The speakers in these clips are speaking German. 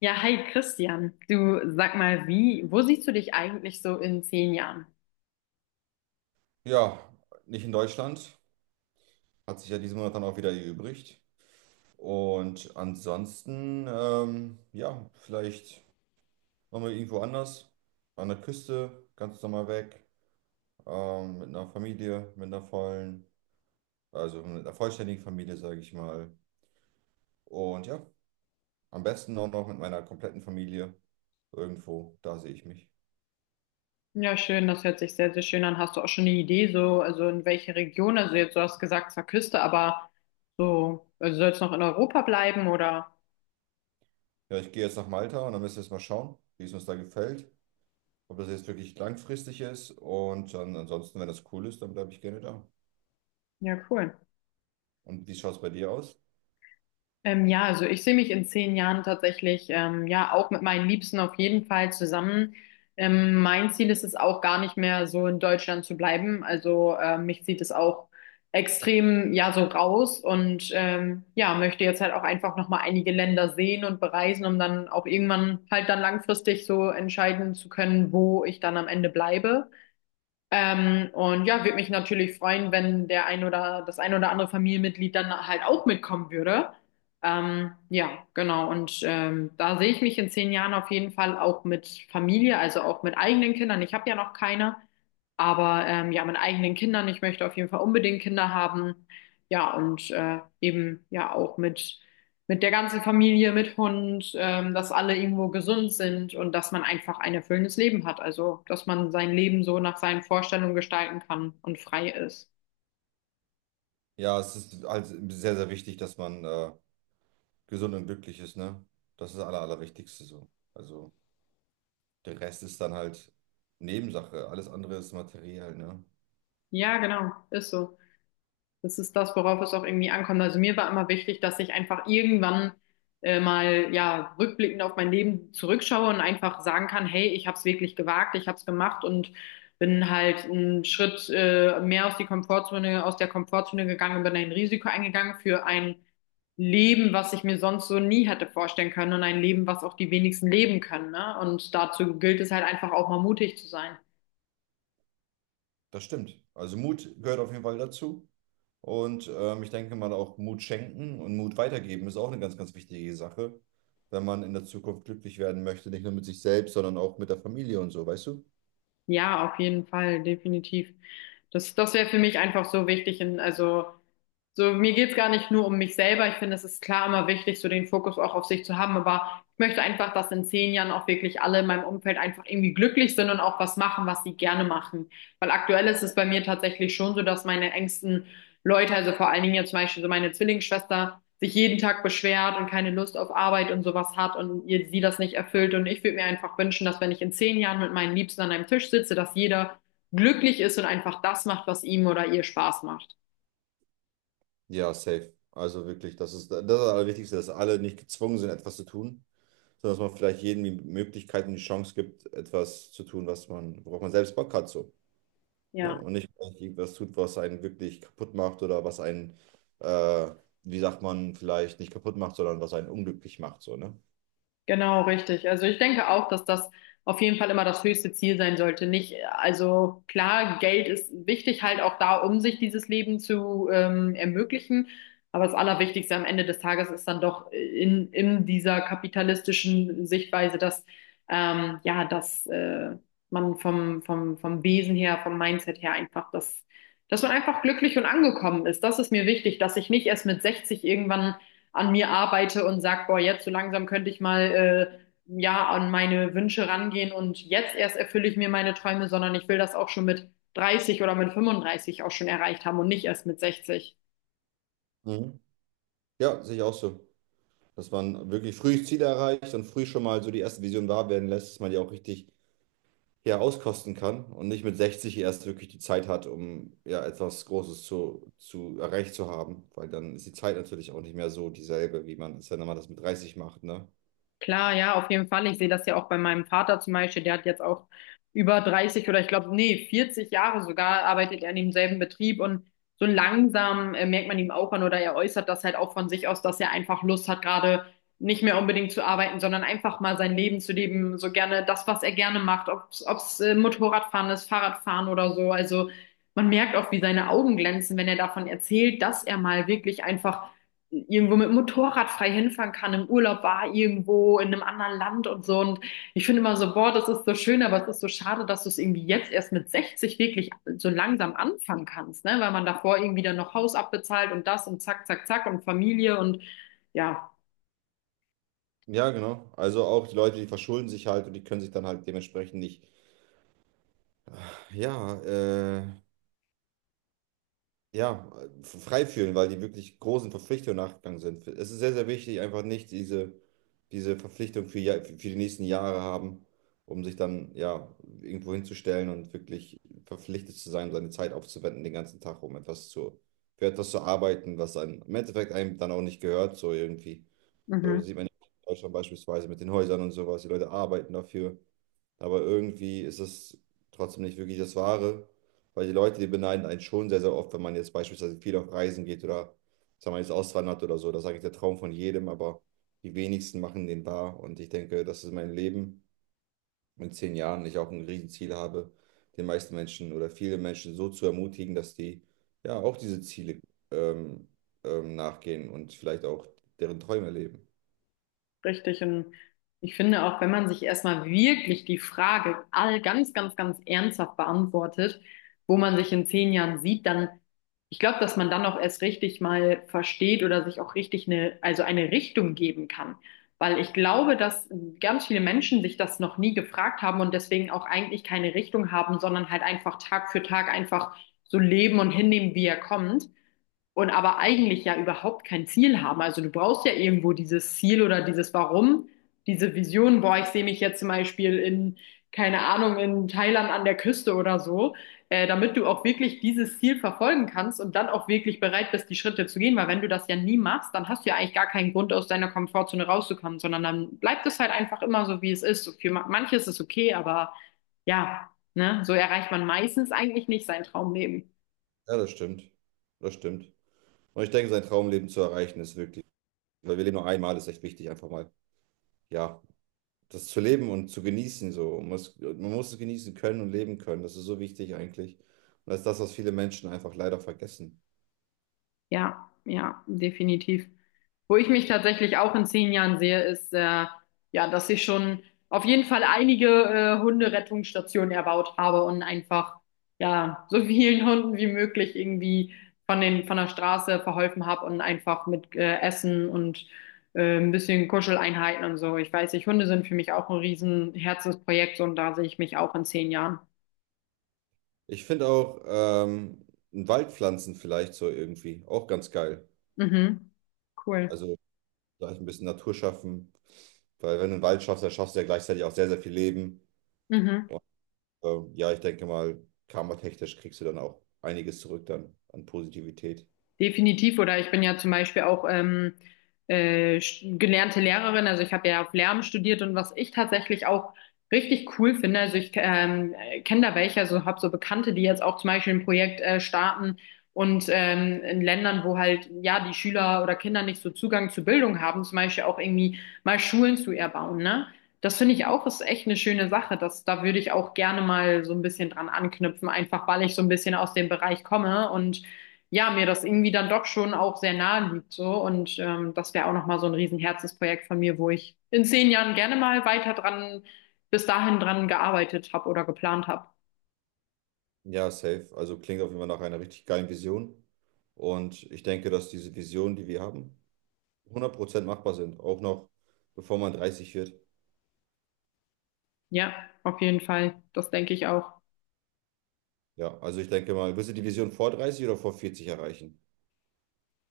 Ja, hi Christian. Du sag mal, wo siehst du dich eigentlich so in 10 Jahren? Ja, nicht in Deutschland. Hat sich ja diesen Monat dann auch wieder erübrigt. Und ansonsten, ja, vielleicht nochmal irgendwo anders. An der Küste, ganz normal weg. Mit einer Familie, mit einer vollen, also mit einer vollständigen Familie, sage ich mal. Und ja, am besten auch noch mit meiner kompletten Familie. Irgendwo, da sehe ich mich. Ja, schön, das hört sich sehr, sehr schön an. Hast du auch schon eine Idee, so, also in welche Region? Also jetzt, du hast gesagt, zwar Küste, aber so, also soll es noch in Europa bleiben oder? Ja, ich gehe jetzt nach Malta und dann müssen wir jetzt mal schauen, wie es uns da gefällt. Ob das jetzt wirklich langfristig ist. Und dann ansonsten, wenn das cool ist, dann bleibe ich gerne da. Ja, cool. Und wie schaut es bei dir aus? Ja, also ich sehe mich in 10 Jahren tatsächlich ja auch mit meinen Liebsten auf jeden Fall zusammen. Mein Ziel ist es auch gar nicht mehr so in Deutschland zu bleiben. Also mich zieht es auch extrem ja so raus und ja möchte jetzt halt auch einfach noch mal einige Länder sehen und bereisen, um dann auch irgendwann halt dann langfristig so entscheiden zu können, wo ich dann am Ende bleibe. Und ja, würde mich natürlich freuen, wenn der ein oder das ein oder andere Familienmitglied dann halt auch mitkommen würde. Ja, genau. Und da sehe ich mich in 10 Jahren auf jeden Fall auch mit Familie, also auch mit eigenen Kindern. Ich habe ja noch keine, aber ja, mit eigenen Kindern. Ich möchte auf jeden Fall unbedingt Kinder haben. Ja, und eben ja auch mit der ganzen Familie, mit Hund, dass alle irgendwo gesund sind und dass man einfach ein erfüllendes Leben hat. Also, dass man sein Leben so nach seinen Vorstellungen gestalten kann und frei ist. Ja, es ist halt sehr, sehr wichtig, dass man gesund und glücklich ist, ne? Das ist das Aller, Allerwichtigste so. Also der Rest ist dann halt Nebensache. Alles andere ist materiell, ne? Ja, genau, ist so. Das ist das, worauf es auch irgendwie ankommt. Also mir war immer wichtig, dass ich einfach irgendwann mal ja rückblickend auf mein Leben zurückschaue und einfach sagen kann, hey, ich habe es wirklich gewagt, ich habe es gemacht und bin halt einen Schritt mehr aus aus der Komfortzone gegangen und bin ein Risiko eingegangen für ein Leben, was ich mir sonst so nie hätte vorstellen können und ein Leben, was auch die wenigsten leben können, ne? Und dazu gilt es halt einfach auch mal mutig zu sein. Das stimmt. Also Mut gehört auf jeden Fall dazu. Und ich denke mal auch Mut schenken und Mut weitergeben ist auch eine ganz, ganz wichtige Sache, wenn man in der Zukunft glücklich werden möchte. Nicht nur mit sich selbst, sondern auch mit der Familie und so, weißt du? Ja, auf jeden Fall, definitiv. Das wäre für mich einfach so wichtig. Also so, mir geht's gar nicht nur um mich selber. Ich finde, es ist klar immer wichtig, so den Fokus auch auf sich zu haben. Aber ich möchte einfach, dass in 10 Jahren auch wirklich alle in meinem Umfeld einfach irgendwie glücklich sind und auch was machen, was sie gerne machen. Weil aktuell ist es bei mir tatsächlich schon so, dass meine engsten Leute, also vor allen Dingen jetzt zum Beispiel so meine Zwillingsschwester, sich jeden Tag beschwert und keine Lust auf Arbeit und sowas hat und sie das nicht erfüllt. Und ich würde mir einfach wünschen, dass wenn ich in 10 Jahren mit meinen Liebsten an einem Tisch sitze, dass jeder glücklich ist und einfach das macht, was ihm oder ihr Spaß macht. Ja, safe. Also wirklich, das ist das Allerwichtigste, dass alle nicht gezwungen sind, etwas zu tun, sondern dass man vielleicht jedem die Möglichkeit und die Chance gibt, etwas zu tun, was man, worauf man selbst Bock hat, so. Ja. Ne? Und nicht vielleicht irgendwas tut, was einen wirklich kaputt macht oder was einen, äh, wie sagt man, vielleicht nicht kaputt macht, sondern was einen unglücklich macht, so, ne? Genau, richtig. Also ich denke auch, dass das auf jeden Fall immer das höchste Ziel sein sollte. Nicht, also klar, Geld ist wichtig halt auch da, um sich dieses Leben zu ermöglichen. Aber das Allerwichtigste am Ende des Tages ist dann doch in dieser kapitalistischen Sichtweise, dass ja, dass man vom Wesen her, vom Mindset her einfach dass man einfach glücklich und angekommen ist. Das ist mir wichtig, dass ich nicht erst mit 60 irgendwann an mir arbeite und sage, boah, jetzt so langsam könnte ich mal ja an meine Wünsche rangehen und jetzt erst erfülle ich mir meine Träume, sondern ich will das auch schon mit 30 oder mit 35 auch schon erreicht haben und nicht erst mit 60. Mhm. Ja, sehe ich auch so. Dass man wirklich früh Ziele erreicht und früh schon mal so die erste Vision wahr werden lässt, dass man die auch richtig ja, auskosten kann und nicht mit 60 erst wirklich die Zeit hat, um ja etwas Großes zu erreicht zu haben, weil dann ist die Zeit natürlich auch nicht mehr so dieselbe, wie man es, wenn man das mit 30 macht, ne? Klar, ja, auf jeden Fall. Ich sehe das ja auch bei meinem Vater zum Beispiel. Der hat jetzt auch über 30 oder ich glaube, nee, 40 Jahre sogar arbeitet er in demselben Betrieb und so langsam merkt man ihm auch an oder er äußert das halt auch von sich aus, dass er einfach Lust hat, gerade nicht mehr unbedingt zu arbeiten, sondern einfach mal sein Leben zu leben, so gerne das, was er gerne macht, ob's, ob's Motorradfahren ist, Fahrradfahren oder so. Also man merkt auch, wie seine Augen glänzen, wenn er davon erzählt, dass er mal wirklich einfach irgendwo mit dem Motorrad frei hinfahren kann, im Urlaub war, irgendwo in einem anderen Land und so. Und ich finde immer so, boah, das ist so schön, aber es ist so schade, dass du es irgendwie jetzt erst mit 60 wirklich so langsam anfangen kannst, ne? Weil man davor irgendwie dann noch Haus abbezahlt und das und zack, zack, zack und Familie und ja. Ja, genau. Also auch die Leute, die verschulden sich halt und die können sich dann halt dementsprechend nicht, ja, ja, frei fühlen, weil die wirklich großen Verpflichtungen nachgegangen sind. Es ist sehr, sehr wichtig, einfach nicht diese Verpflichtung für, ja- für die nächsten Jahre haben, um sich dann ja irgendwo hinzustellen und wirklich verpflichtet zu sein, seine Zeit aufzuwenden, den ganzen Tag, um etwas für etwas zu arbeiten, was dann im Endeffekt einem dann auch nicht gehört, so irgendwie. So Mhm. sieht man in Deutschland beispielsweise mit den Häusern und sowas. Die Leute arbeiten dafür, aber irgendwie ist es trotzdem nicht wirklich das Wahre, weil die Leute, die beneiden einen schon sehr, sehr oft, wenn man jetzt beispielsweise viel auf Reisen geht oder sagen wir jetzt auswandert oder so. Das ist eigentlich der Traum von jedem, aber die wenigsten machen den wahr. Und ich denke, das ist mein Leben in 10 Jahren. Ich auch ein Riesenziel habe, den meisten Menschen oder viele Menschen so zu ermutigen, dass die ja auch diese Ziele ähm, nachgehen und vielleicht auch deren Träume leben. Richtig. Und ich finde auch, wenn man sich erstmal wirklich die Frage all ganz ernsthaft beantwortet, wo man sich in 10 Jahren sieht, dann, ich glaube, dass man dann auch erst richtig mal versteht oder sich auch richtig also eine Richtung geben kann. Weil ich glaube, dass ganz viele Menschen sich das noch nie gefragt haben und deswegen auch eigentlich keine Richtung haben, sondern halt einfach Tag für Tag einfach so leben und hinnehmen, wie er kommt und aber eigentlich ja überhaupt kein Ziel haben. Also du brauchst ja irgendwo dieses Ziel oder dieses Warum, diese Vision, boah, ich sehe mich jetzt zum Beispiel keine Ahnung, in Thailand an der Küste oder so, damit du auch wirklich dieses Ziel verfolgen kannst und dann auch wirklich bereit bist, die Schritte zu gehen. Weil wenn du das ja nie machst, dann hast du ja eigentlich gar keinen Grund, aus deiner Komfortzone rauszukommen, sondern dann bleibt es halt einfach immer so, wie es ist. So für manche ist es okay, aber ja, ne, so erreicht man meistens eigentlich nicht sein Traumleben. Ja, das stimmt. Das stimmt. Und ich denke, sein Traumleben zu erreichen ist wirklich. Weil wir leben nur einmal, ist echt wichtig, einfach mal, ja, das zu leben und zu genießen, so. Man muss es genießen können und leben können. Das ist so wichtig eigentlich. Und das ist das, was viele Menschen einfach leider vergessen. Ja, ja, definitiv. Wo ich mich tatsächlich auch in 10 Jahren sehe, ist, ja, dass ich schon auf jeden Fall einige Hunderettungsstationen erbaut habe und einfach, ja, so vielen Hunden wie möglich irgendwie von von der Straße verholfen habe und einfach mit Essen und ein bisschen Kuscheleinheiten und so. Ich weiß nicht, Hunde sind für mich auch ein riesen Herzensprojekt und da sehe ich mich auch in zehn Jahren. Ich finde auch ein Waldpflanzen vielleicht so irgendwie auch ganz geil. Mhm. Cool. Also vielleicht ein bisschen Natur schaffen, weil wenn du einen Wald schaffst, dann schaffst du ja gleichzeitig auch sehr, sehr viel Leben. Mhm. Ja, ich denke mal, karmatechnisch kriegst du dann auch einiges zurück dann an Positivität. Definitiv, oder ich bin ja zum Beispiel auch gelernte Lehrerin, also ich habe ja auf Lärm studiert und was ich tatsächlich auch richtig cool finde, also ich kenne da welche, also habe so Bekannte, die jetzt auch zum Beispiel ein Projekt starten und in Ländern, wo halt ja die Schüler oder Kinder nicht so Zugang zu Bildung haben, zum Beispiel auch irgendwie mal Schulen zu erbauen, ne? Das finde ich auch, ist echt eine schöne Sache. Da würde ich auch gerne mal so ein bisschen dran anknüpfen, einfach weil ich so ein bisschen aus dem Bereich komme und ja, mir das irgendwie dann doch schon auch sehr nahe liegt so und das wäre auch nochmal so ein riesen Herzensprojekt von mir, wo ich in 10 Jahren gerne mal weiter bis dahin dran gearbeitet habe oder geplant habe. Ja, safe. Also klingt auf jeden Fall nach einer richtig geilen Vision. Und ich denke, dass diese Visionen, die wir haben, 100% machbar sind. Auch noch bevor man 30 wird. Ja, auf jeden Fall. Das denke ich auch. Ja, also ich denke mal, willst du die Vision vor 30 oder vor 40 erreichen?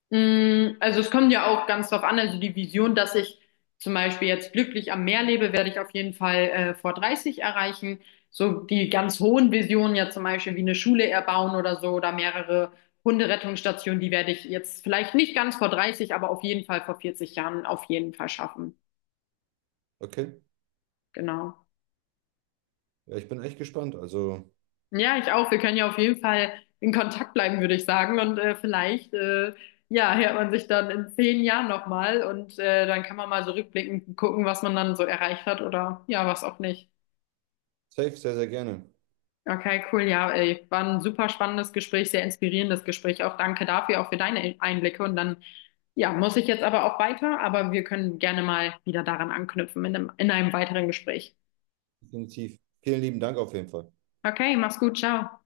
Mm, also es kommt ja auch ganz drauf an, also die Vision, dass ich zum Beispiel jetzt glücklich am Meer lebe, werde ich auf jeden Fall vor 30 erreichen. So die ganz hohen Visionen, ja zum Beispiel wie eine Schule erbauen oder so oder mehrere Hunderettungsstationen, die werde ich jetzt vielleicht nicht ganz vor 30, aber auf jeden Fall vor 40 Jahren auf jeden Fall schaffen. Okay. Genau. Ja, ich bin echt gespannt. Also Ja, ich auch. Wir können ja auf jeden Fall in Kontakt bleiben, würde ich sagen. Und ja, hört man sich dann in 10 Jahren nochmal und dann kann man mal so rückblickend gucken, was man dann so erreicht hat oder ja, was auch nicht. safe, sehr, sehr gerne. Okay, cool. Ja, ey, war ein super spannendes Gespräch, sehr inspirierendes Gespräch. Auch danke dafür, auch für deine Einblicke. Und dann, ja, muss ich jetzt aber auch weiter, aber wir können gerne mal wieder daran anknüpfen in in einem weiteren Gespräch. Definitiv. Vielen lieben Dank auf jeden Fall. Okay, mach's gut, ciao.